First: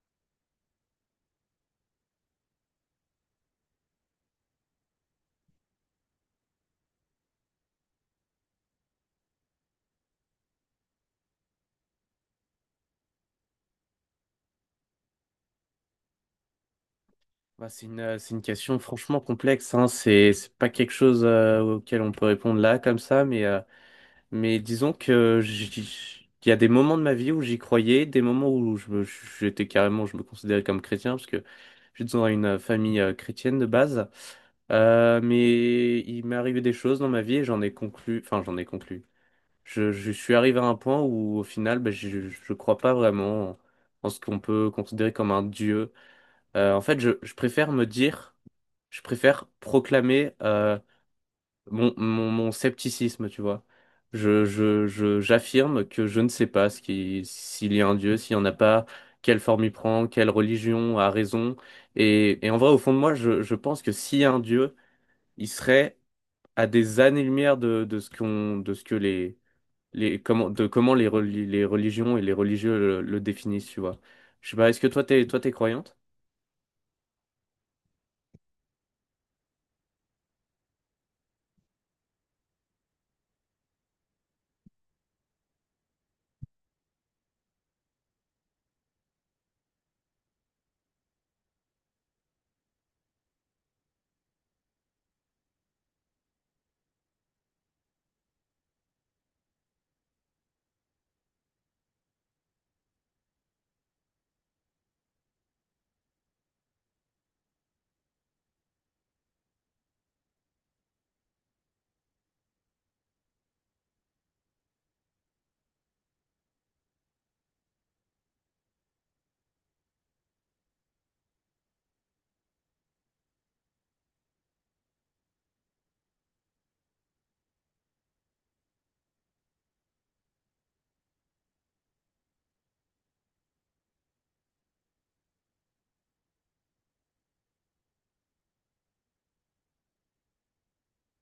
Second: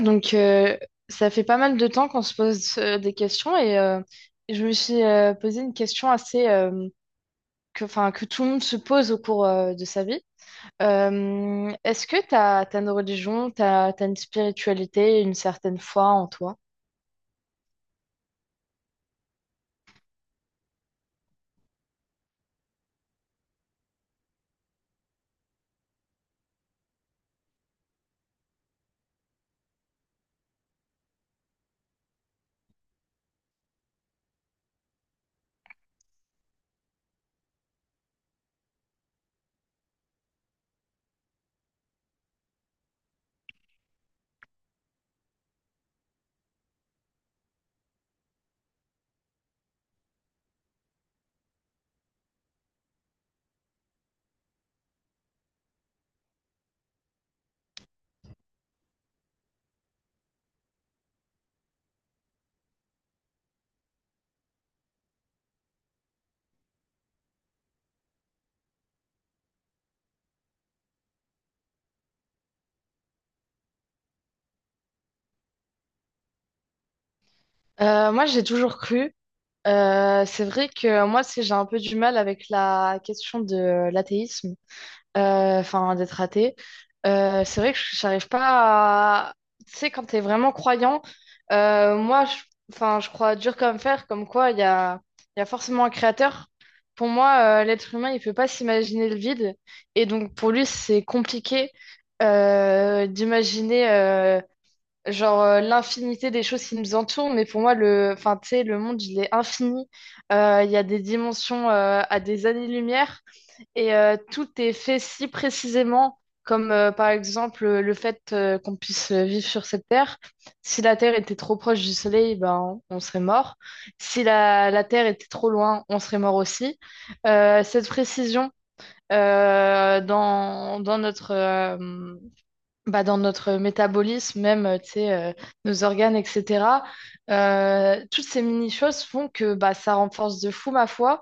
Donc, ça fait pas mal de temps qu'on se pose des questions et je me suis posé une question assez enfin, que tout le monde se pose au cours de sa vie. Est-ce que t'as une religion, t'as une spiritualité, une certaine foi en toi? Bah, c'est une question franchement complexe, hein. C'est pas quelque chose auquel on peut répondre là comme ça, mais disons que il y a des moments de ma vie où j'y croyais, des moments où j'étais carrément, je me considérais comme chrétien, parce que je suis dans une famille chrétienne de base. Mais il m'est arrivé des choses dans ma vie et j'en ai conclu. Je suis arrivé à un point où au final, bah, je crois pas vraiment en ce qu'on peut considérer comme un dieu. En fait, je préfère proclamer mon scepticisme, tu vois. J'affirme que je ne sais pas s'il y a un Dieu, s'il n'y en a pas, quelle forme il prend, quelle religion a raison. Et en vrai, au fond de moi, je pense que s'il y a un Dieu, il serait à des années-lumière de de ce que de comment les religions et les religieux le définissent, tu vois. Je sais pas, est-ce que toi, t'es croyante? Moi, j'ai toujours cru. C'est vrai que moi, j'ai un peu du mal avec la question de l'athéisme. Enfin, d'être athée. C'est vrai que j'arrive pas à. Tu sais, quand t'es vraiment croyant, moi, enfin, je crois dur comme fer, comme quoi il y a forcément un créateur. Pour moi, l'être humain, il peut pas s'imaginer le vide. Et donc, pour lui, c'est compliqué d'imaginer genre l'infinité des choses qui nous entourent. Mais pour moi, enfin, tu sais, le monde, il est infini. Il y a des dimensions à des années-lumière. Et tout est fait si précisément, comme par exemple le fait qu'on puisse vivre sur cette Terre. Si la Terre était trop proche du Soleil, ben, on serait mort. Si la Terre était trop loin, on serait mort aussi. Cette précision dans notre, bah, dans notre métabolisme, même, tu sais, nos organes, etc. Toutes ces mini-choses font que bah, ça renforce de fou ma foi.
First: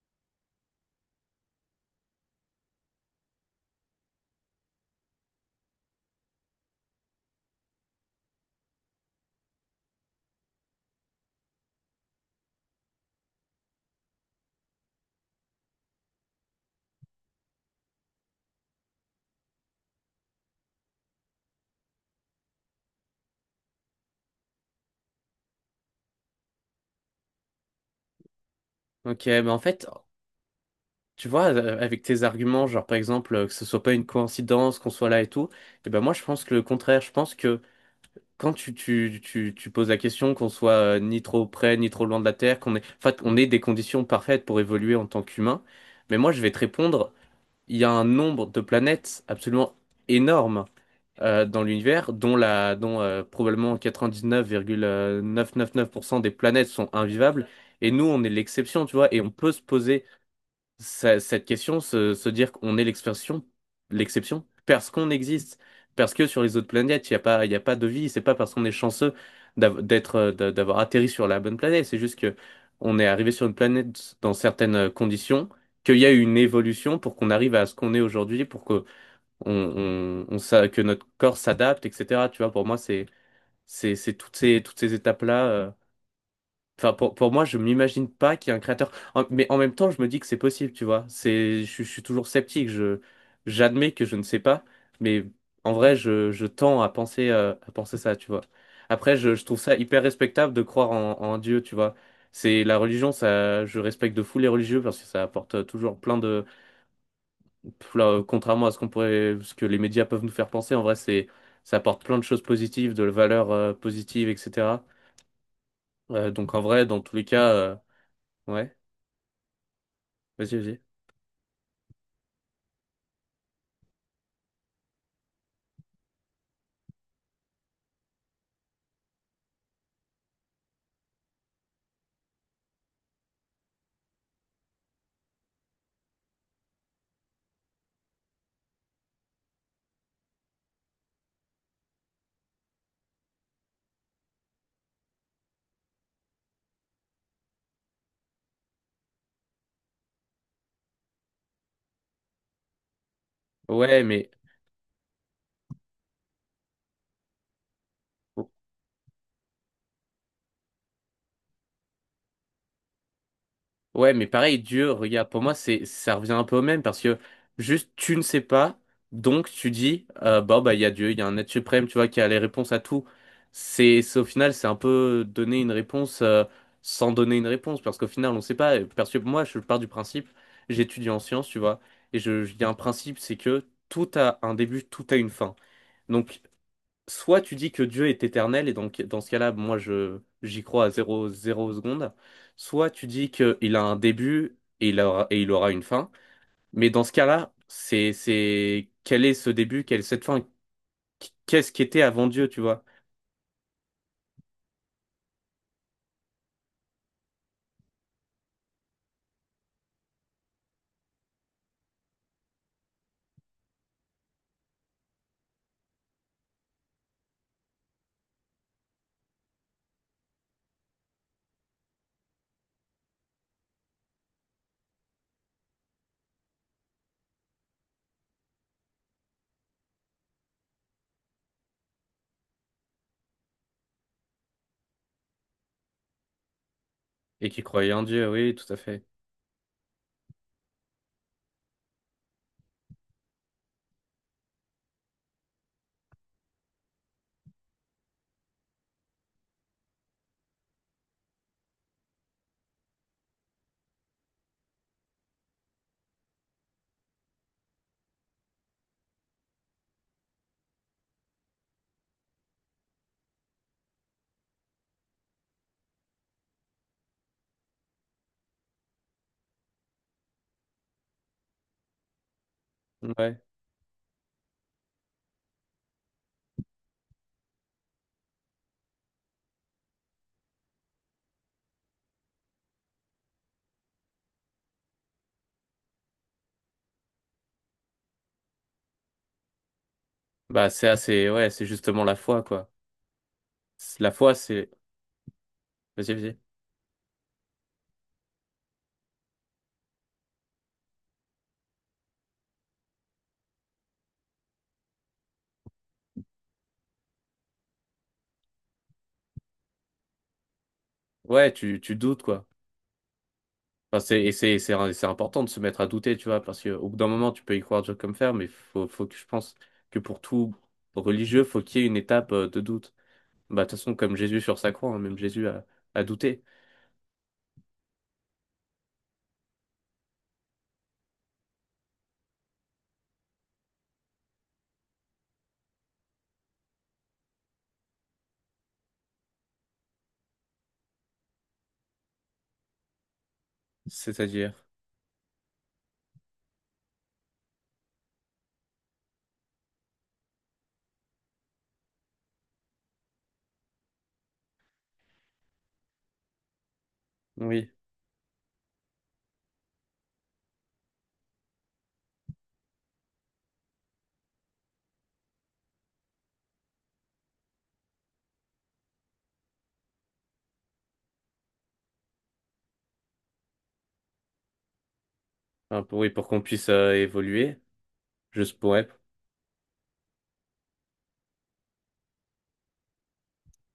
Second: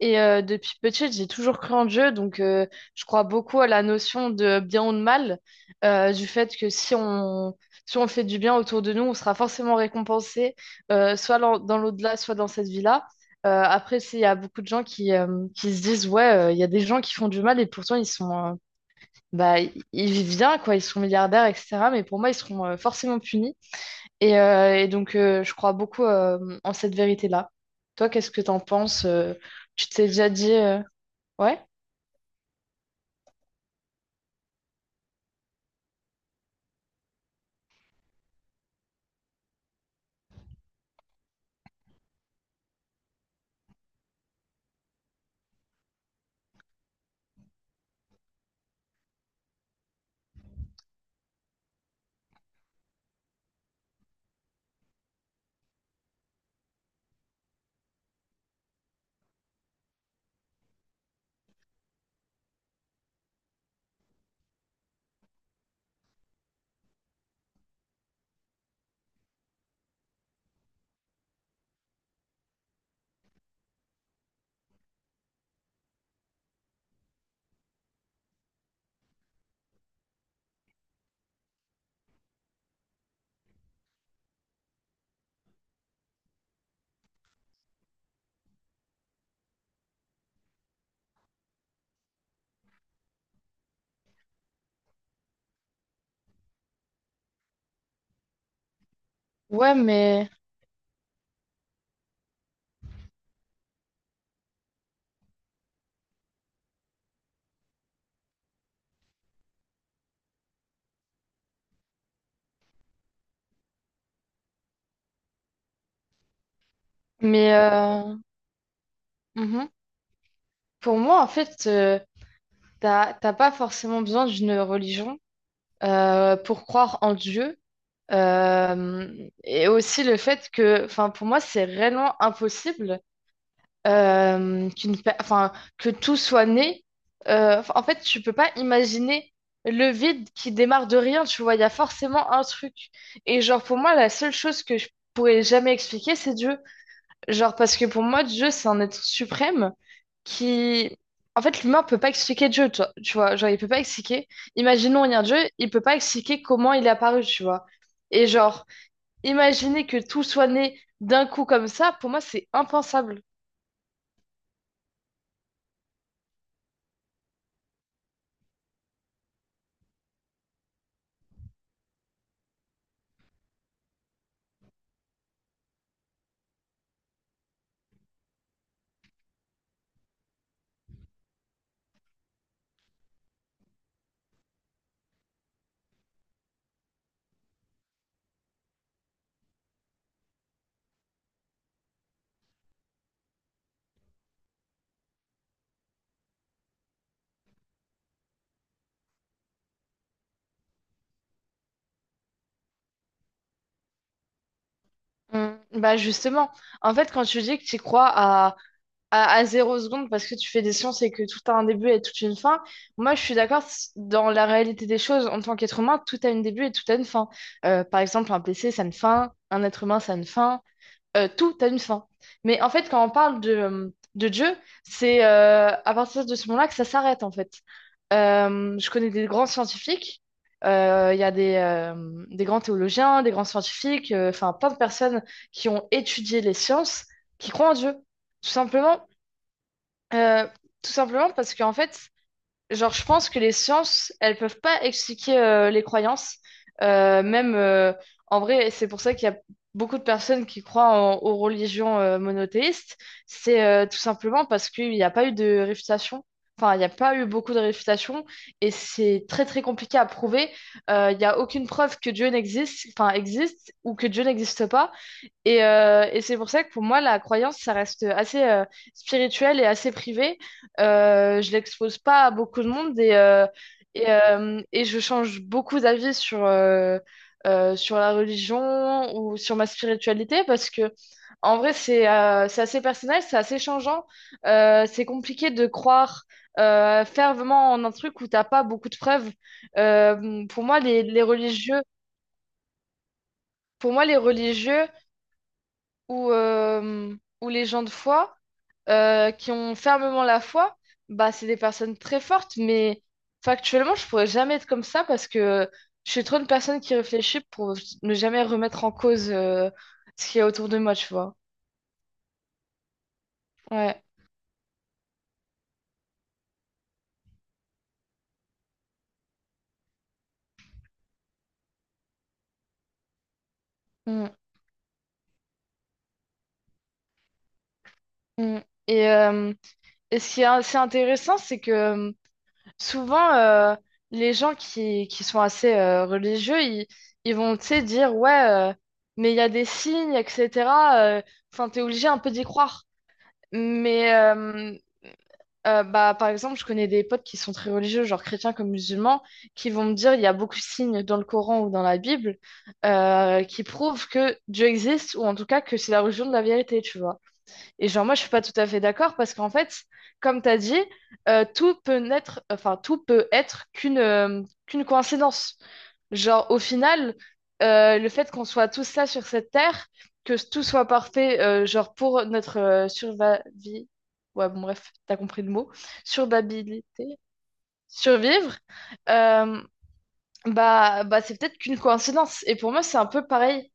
Et depuis petite, j'ai toujours cru en Dieu, donc je crois beaucoup à la notion de bien ou de mal, du fait que si on fait du bien autour de nous, on sera forcément récompensé, soit dans l'au-delà, soit dans cette vie-là. Après, il y a beaucoup de gens qui se disent, ouais, il y a des gens qui font du mal et pourtant bah, ils vivent bien, quoi, ils sont milliardaires, etc. Mais pour moi, ils seront forcément punis. Et donc, je crois beaucoup en cette vérité-là. Toi, qu'est-ce que t'en penses? Ok, mais en fait, Tu t'es déjà dit, tu vois, ouais, avec tes arguments, genre par exemple que ce soit pas une coïncidence qu'on soit là et tout, et ben moi je pense que le contraire, je pense que quand tu poses la question qu'on soit ni trop près ni trop loin de la Terre, en fait, on ait des conditions parfaites pour évoluer en tant qu'humain, mais moi je vais te répondre, il y a un nombre de planètes absolument énorme dans l'univers, dont la, dont probablement 99,999% des planètes sont invivables. Et nous, on est l'exception, tu vois. Et on peut se poser cette question, se dire qu'on est l'exception, parce qu'on existe, parce que sur les autres planètes, il y a pas de vie. C'est pas parce qu'on est chanceux d'avoir atterri sur la bonne planète. C'est juste que on est arrivé sur une planète dans certaines conditions, qu'il y a eu une évolution pour qu'on arrive à ce qu'on est aujourd'hui, pour que on s'a- que notre corps s'adapte, etc. Tu vois, pour moi, c'est toutes ces étapes-là. Enfin, pour moi, je m'imagine pas qu'il y ait un créateur. Mais en même temps, je me dis que c'est possible, tu vois. C'est, je suis toujours sceptique. J'admets que je ne sais pas, mais en vrai, je tends à penser ça, tu vois. Après, je trouve ouais, ça hyper respectable de croire en Dieu, tu vois. C'est la religion, ça, je respecte de fou les religieux parce que ça apporte toujours plein de, là, contrairement à ce que les médias peuvent nous faire penser, en vrai, c'est, ça apporte plein de choses positives, de la valeur positive, etc. Donc en vrai, dans tous les cas, mais ouais, mhm. vas-y, vas-y. Pour moi, en fait, t'as pas forcément besoin d'une religion pour croire en Dieu. Euh, et aussi le fait que, enfin, pour moi, c'est réellement impossible enfin, que tout soit né. Enfin, en fait, tu peux pas imaginer le vide qui démarre de rien, tu vois, il y a forcément un truc. Et genre, pour moi, la seule chose que je pourrais jamais expliquer, c'est Dieu. Genre, parce que pour moi, Dieu, c'est un être suprême qui. En fait, l'humain peut pas expliquer Dieu, toi, tu vois, genre, il peut pas Ouais, expliquer. mais Imaginons, il y a un Dieu, il peut pas expliquer comment il est apparu, tu vois. Et genre, imaginer que tout soit né d'un coup comme ça, pour moi, c'est impensable. Ouais, mais pareil, Dieu, regarde, pour moi, ça revient un peu au même parce que juste tu ne sais pas, donc tu dis, bah, il y a Dieu, il y a un être suprême, tu vois, qui a les réponses à tout. C'est au final, c'est un peu donner une réponse, sans donner une réponse parce qu'au final, on ne sait pas. Parce que moi, je pars du principe, j'étudie en sciences, tu vois, et il y a un principe, c'est que tout a un début, tout a une fin. Donc, soit tu dis que Dieu est éternel, et donc dans ce cas-là, moi je j'y crois à zéro, zéro seconde, soit tu dis qu'il a un début et il aura une fin, mais dans ce cas-là, c'est quel est ce début, quelle est cette fin, qu'est-ce qui était avant Dieu, tu vois, Mm. Bah justement, en fait, quand tu dis que tu crois à zéro seconde parce que tu fais des sciences et que tout a un début et toute une fin, moi je suis d'accord dans la réalité des choses. En tant qu'être humain, tout a un début et tout a une fin. Par exemple, un PC, ça a une fin, un être humain, ça a une fin tout a une fin. Mais en fait, quand on parle de Dieu, c'est à partir de ce moment-là que ça s'arrête, en fait. Je connais des grands scientifiques, il y a des grands théologiens, des grands scientifiques, enfin plein de personnes qui ont étudié les sciences, et qui qui croient en croyait Dieu. en Dieu, Tout oui, tout à fait. simplement, euh, tout simplement parce qu'en fait, genre, je pense que les sciences, elles peuvent pas expliquer les croyances. Même en vrai, c'est pour ça qu'il y a beaucoup de personnes qui croient aux religions monothéistes. C'est tout simplement parce qu'il n'y a pas eu de réfutation. Enfin, il n'y a pas eu beaucoup de réfutation et c'est très très compliqué à prouver. Il n'y a aucune preuve que Dieu enfin existe ou que Dieu n'existe pas. Et c'est pour ça que pour moi, la croyance, ça reste assez spirituel et assez privé. Je l'expose pas à beaucoup de monde et, Ouais, euh, et, euh, et je change beaucoup d'avis sur la religion ou sur ma spiritualité parce que, en vrai, c'est assez personnel, c'est assez changeant. C'est compliqué de croire fervemment en un truc où t'as pas beaucoup de preuves. Pour bah moi, ouais, c'est justement la foi, quoi. C'est- La les foi, religieux vas-y, ou, vas-y. euh, ou les gens de foi qui ont fermement la foi, bah, c'est des personnes très fortes, mais factuellement, je pourrais jamais être comme ça parce que je suis trop une personne qui réfléchit pour ne jamais remettre en cause ce qu'il y a autour de moi, tu vois. Ouais, tu doutes, quoi. Enfin, Ouais. c'est, et c'est, c'est important de se mettre à douter, tu vois, parce qu'au bout d'un moment, tu peux y croire dur comme fer, mais faut que je pense que pour tout religieux, faut qu'il y ait une étape de doute. Bah, de toute façon, comme Mm, Jésus sur sa croix, hein, même Jésus a douté. mm. Et, euh, et ce qui est assez intéressant, c'est que souvent les gens qui sont assez religieux, ils vont, tu sais, dire ouais, mais il y a des signes, etc. Enfin, t'es obligé un peu d'y croire. Mais C'est-à-dire, bah, par exemple, je connais des potes qui sont très religieux, genre chrétiens comme musulmans, qui vont me dire il y a beaucoup de signes dans le Coran ou dans la Bible qui prouvent que Dieu existe ou en tout cas que c'est la religion de la vérité, tu vois. oui. Et genre, moi, je suis pas tout à fait d'accord parce qu'en fait, comme tu as dit, tout peut naître, enfin, tout peut être qu'une coïncidence. Genre, au final, le fait qu'on soit tous là sur cette terre, que tout soit parfait, genre, pour notre survie, ouais, bon, bref, t'as compris le mot, Enfin, oui, pour qu'on puisse survabilité, évoluer, je survivre, pourrais. euh, bah, c'est peut-être qu'une coïncidence. Et pour moi, c'est un peu pareil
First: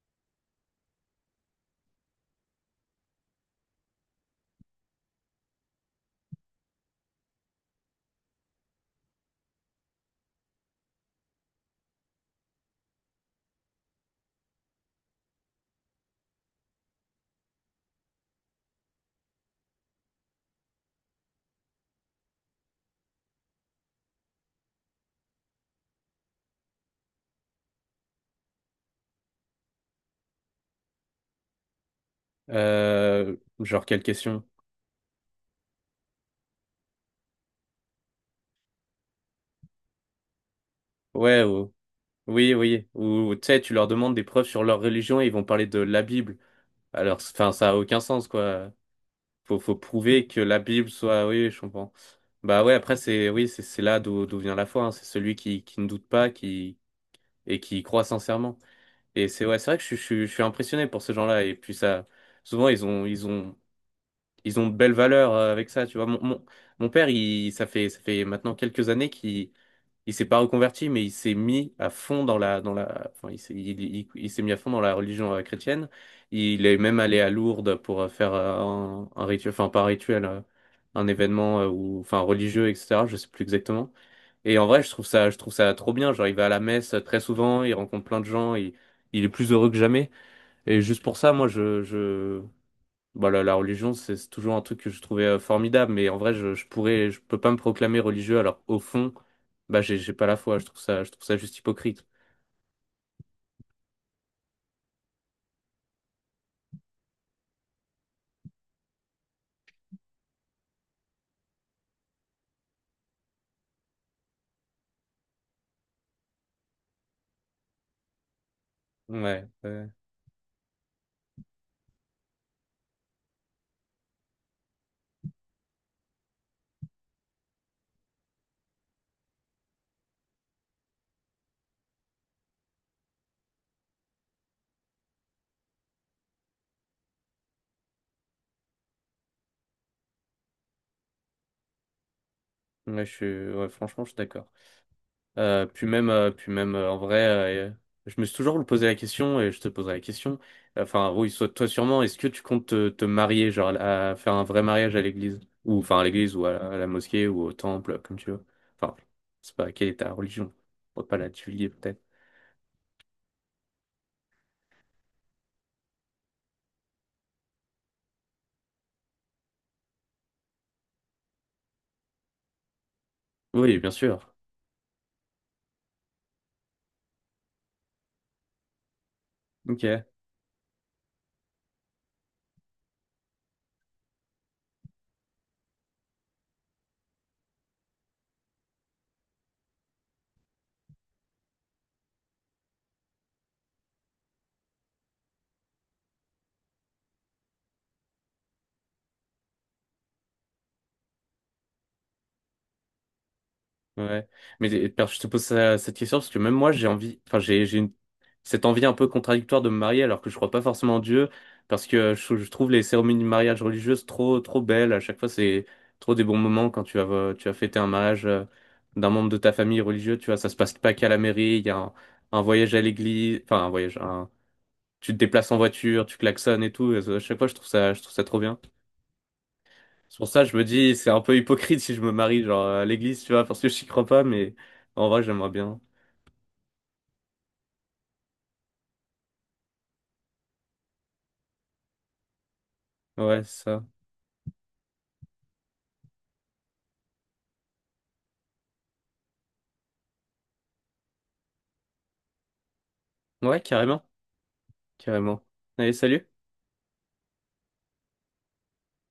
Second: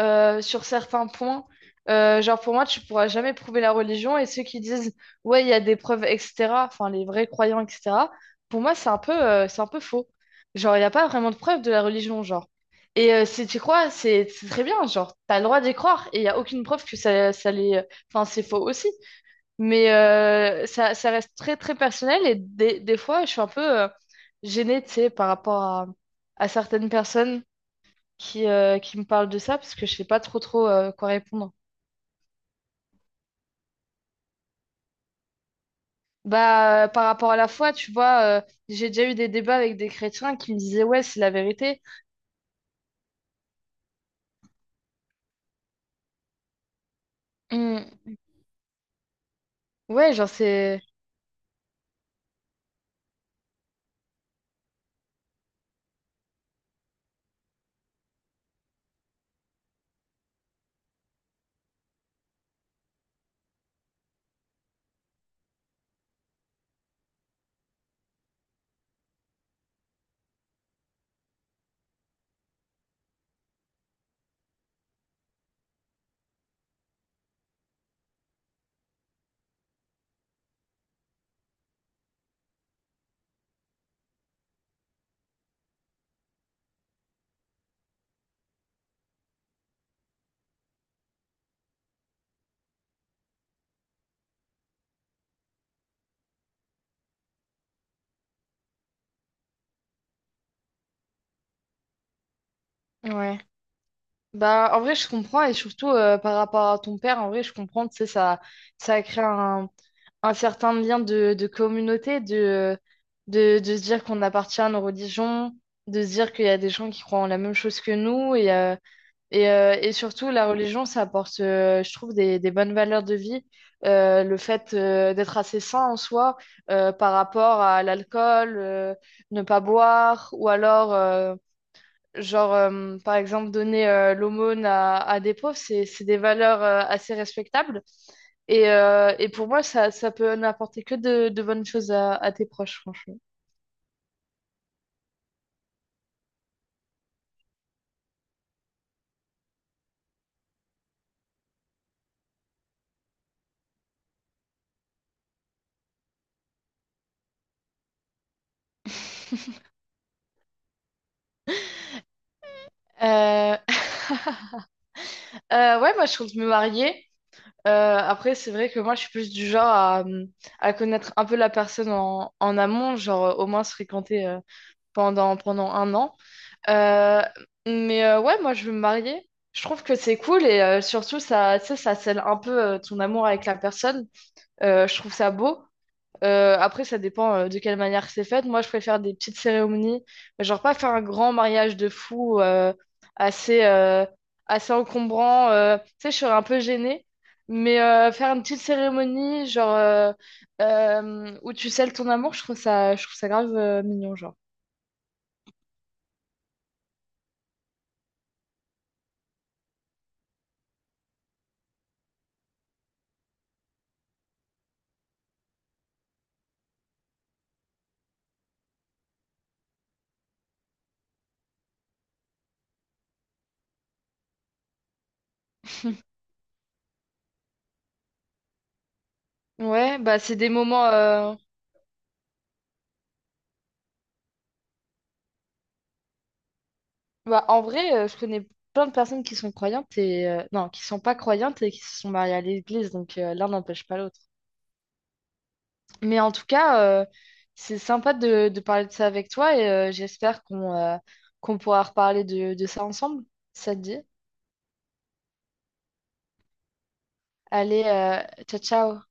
sur certains points. Genre, pour moi, tu pourras jamais prouver la religion. Et ceux qui disent, ouais, il y a des preuves, etc., enfin, les vrais croyants, etc., pour moi, c'est un peu faux. Genre, il n'y a pas vraiment de preuves de la religion, genre. Et si tu crois, c'est très bien, genre, t'as le droit d'y croire. Et il n'y a aucune preuve que ça les. Enfin, c'est faux aussi. Mais ça reste très, très personnel. Et des fois, je suis un peu gênée, tu sais, par rapport à certaines personnes qui me parle de ça parce que je sais pas trop trop quoi répondre. Genre, quelle question? Bah, par rapport à la foi, tu vois, j'ai déjà eu des débats avec des chrétiens qui me disaient, ouais, c'est la Ouais. vérité. Oui, oui. Ou tu sais, tu leur demandes des preuves sur leur religion et ils vont parler de la Bible. Alors, enfin, ça a Hmm. aucun sens, quoi. Faut Ouais, prouver genre, que la c'est. Bible soit. Oui, oui, je comprends. Bah ouais, après, c'est oui, c'est là d'où vient la foi, hein. C'est celui qui ne doute pas, qui et qui y croit sincèrement. Et c'est c'est vrai que je suis impressionné pour ces gens-là. Et puis souvent ils ont de belles valeurs avec ça. Tu vois, mon père, il ça fait maintenant quelques années qu'il il s'est pas reconverti, mais il s'est mis à fond enfin, il s'est mis à fond dans la religion chrétienne. Il est même allé à Lourdes pour faire un rituel, enfin, pas un rituel, un événement ou, enfin, religieux, etc. Je sais plus exactement. Et en vrai, je trouve ça trop bien. Genre, il va à la messe très souvent, il rencontre plein de gens, il est plus heureux que jamais. Et juste pour ça, moi, bah, la religion, c'est toujours un truc que je trouvais formidable, mais en vrai, je peux pas me proclamer religieux, alors au fond, bah, j'ai pas la foi, je trouve ça juste hypocrite. Ouais. Bah, en vrai, je comprends et surtout par rapport à ton père, en vrai, je comprends, tu sais, ça crée un certain lien de communauté, de se dire qu'on appartient à nos religions, de se dire qu'il y a des gens qui croient en la même chose que nous et. Ouais, Et, euh, ouais, et surtout, la religion, ça apporte, je trouve, des bonnes valeurs de vie. Le fait d'être assez sain en soi par rapport à l'alcool, ne pas boire, ou alors, genre, par exemple, donner l'aumône à des pauvres, c'est des valeurs assez respectables. Et pour moi, ça peut n'apporter que de bonnes choses à tes proches, ouais, franchement. Ouais, franchement, je suis d'accord. Puis même, en vrai, euh, je me suis toujours posé la question, et je te poserai la question, enfin, oui, soit toi sûrement, est-ce que tu comptes te marier, genre, à faire un vrai mariage à l'église, ou, enfin, à l'église, ou à la mosquée, ou au temple, comme tu veux. Enfin, c'est pas quelle est ta religion, on va pas la divulguer, peut-être. Euh, ouais, moi, je compte me marier. Après, c'est vrai que moi, je suis plus du genre à connaître un peu la personne en amont, genre au moins se Oui, bien fréquenter sûr. Pendant un an. Euh, mais ouais, moi, je veux me marier. Je trouve Ok, que c'est cool et surtout, tu sais, ça scelle un peu ton amour avec la personne. Je trouve ça beau. Après, ça dépend de quelle manière c'est fait. Moi, je préfère des petites cérémonies, mais genre pas faire un grand mariage de fou assez, euh, assez encombrant. Tu sais, je serais un peu gênée, mais faire une petite cérémonie, genre où tu scelles ton amour, je trouve ça grave mignon, ouais. genre. Mais je te pose cette question parce que même moi, j'ai envie, enfin, j'ai une- cette envie un peu contradictoire de me marier alors que je crois pas forcément en Dieu parce que je trouve les cérémonies de mariage religieuses trop, trop belles. À chaque fois, c'est trop des bons moments quand tu vas fêter un mariage d'un membre de ta famille religieux. Tu vois, ça se passe pas qu'à la mairie. Il y a un voyage à l'église, enfin, tu te déplaces en voiture, tu klaxonnes et tout. Et à chaque fois, je trouve ça trop bien. Ouais, C'est bah pour c'est ça des que je me moments. dis, c'est un peu hypocrite si je me marie, genre, à l'église, tu vois, parce que je n'y crois pas, mais en vrai, j'aimerais bien. Bah, en vrai, je connais plein de personnes qui sont croyantes et non, qui sont pas croyantes et qui se sont mariées à l'église, donc Ouais, l'un c'est ça. n'empêche pas l'autre. Mais en tout cas, c'est sympa de parler de ça avec toi et j'espère qu'on pourra reparler de ça ensemble. Ouais, Ça te dit? carrément, carrément. Allez, salut. Allez, ciao, ciao.